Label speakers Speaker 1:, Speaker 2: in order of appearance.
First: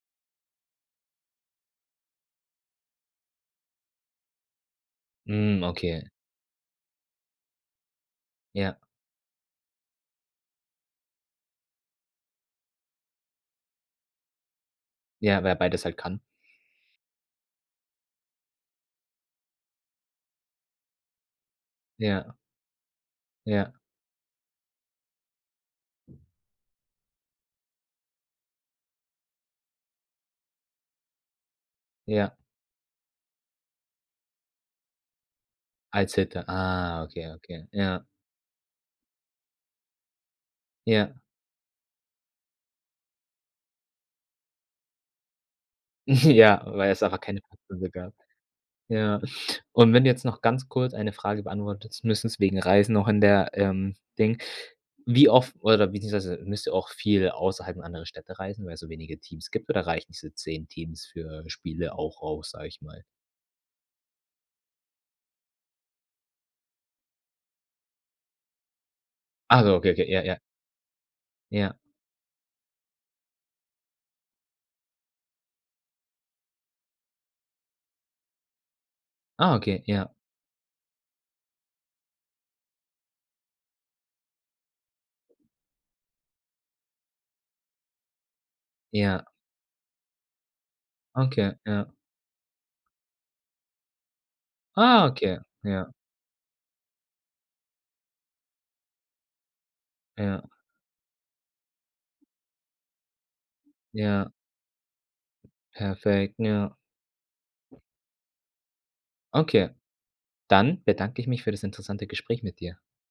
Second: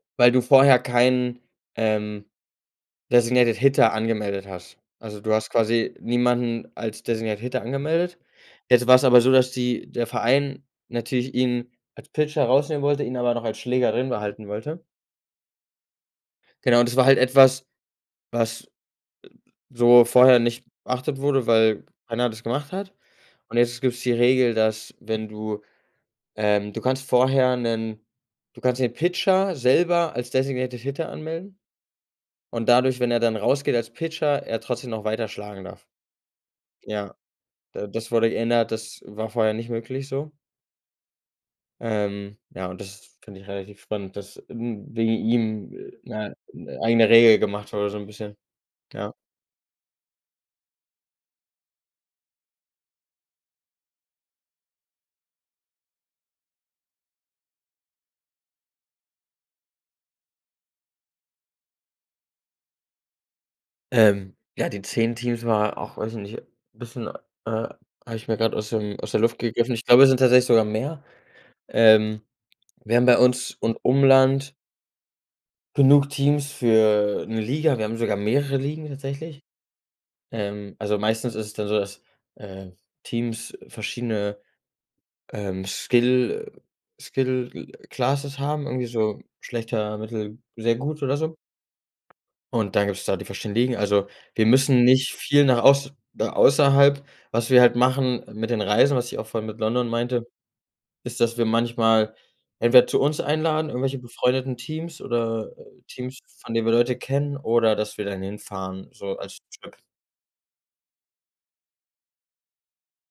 Speaker 1: Weil du vorher keinen, ähm, designated hitter angemeldet hast. Also, du hast
Speaker 2: Mhm.
Speaker 1: quasi
Speaker 2: Okay.
Speaker 1: niemanden als designated hitter angemeldet.
Speaker 2: Ja.
Speaker 1: Jetzt war es aber so, dass die der Verein natürlich ihn als Pitcher herausnehmen wollte, ihn aber noch als Schlägerrin behalten wollte.
Speaker 2: Ja, wer beides halt kann.
Speaker 1: Genau, und das war halt etwas, was, e b so vorher nicht beachtet wurde, weil keiner
Speaker 2: Ja.
Speaker 1: das gemacht hat. Und
Speaker 2: Ja.
Speaker 1: jetzt gibt's die Regel, dass wenn du ähm, du kannst vorher 'nen du kannst den Pitcher selber als designated hitter anmelden
Speaker 2: Ja.
Speaker 1: und dadurch, wenn er dann rausgeht als Pitcher, er trotzdem noch weiter schlagen darf.
Speaker 2: Als hitter. Ah,
Speaker 1: Ja,
Speaker 2: okay okay,
Speaker 1: d
Speaker 2: ja.
Speaker 1: das wurde geändert. Das war vorher nicht möglich, so?
Speaker 2: Ja.
Speaker 1: Ähm, ja, und das finde ich relativ spannend, dass, ähm, wegen ihm, äh, 'ne
Speaker 2: Ja,
Speaker 1: 'ne
Speaker 2: weil es
Speaker 1: eigene
Speaker 2: einfach
Speaker 1: Regel
Speaker 2: keine
Speaker 1: gemacht
Speaker 2: passende
Speaker 1: habe, so 'n
Speaker 2: gab.
Speaker 1: bisschen. Ja.
Speaker 2: Ja. Und wenn du jetzt noch ganz kurz eine Frage beantwortest, müssen's wegen Reisen noch in der, ähm, Ding wie oft oder beziehungsweise müsst ihr auch viel außerhalb anderer Städte reisen, weil es so wenige Teams gibt, oder reichen diese 10 Teams für Spiele auch aus, sage ich mal?
Speaker 1: Ähm, ja, die 10 Teams war auch, weiß ich nicht, bisschen, äh habe ich mir grad aus dem aus der Luft
Speaker 2: Ah
Speaker 1: gegriffen.
Speaker 2: so,
Speaker 1: Ich
Speaker 2: okay,
Speaker 1: glaube, es sind
Speaker 2: ja, ja.
Speaker 1: tatsächlich sogar mehr.
Speaker 2: Ja.
Speaker 1: Ähm, wir haben bei uns und Umland genug Teams für 'ne Liga. Wir haben sogar mehrere Ligen tatsächlich.
Speaker 2: Ah, okay, ja.
Speaker 1: Ähm, also meistens ist es dann so, dass, äh, Teams verschiedene, ähm, Skill Skill classes haben, irgendwie so
Speaker 2: Ja.
Speaker 1: schlechter, mittel, sehr gut oder so.
Speaker 2: Okay, ja.
Speaker 1: Und dann gibt es da die Verständigen. Also, wir müssen
Speaker 2: Ah,
Speaker 1: nicht
Speaker 2: okay,
Speaker 1: viel nach
Speaker 2: ja.
Speaker 1: auß da außerhalb. Was wir halt machen mit den Reisen, was ich auch vorhin mit London meinte,
Speaker 2: Ja.
Speaker 1: ist, dass wir manchmal entweder zu uns einladen, irgendwelche
Speaker 2: Ja.
Speaker 1: befreundeten Teams, oder, äh, Teams,
Speaker 2: Perfekt,
Speaker 1: von
Speaker 2: ja.
Speaker 1: denen wir Leute kennen, oder dass wir dann hinfahren, so als
Speaker 2: Okay,
Speaker 1: Trip.
Speaker 2: dann bedanke ich mich für das interessante Gespräch mit dir.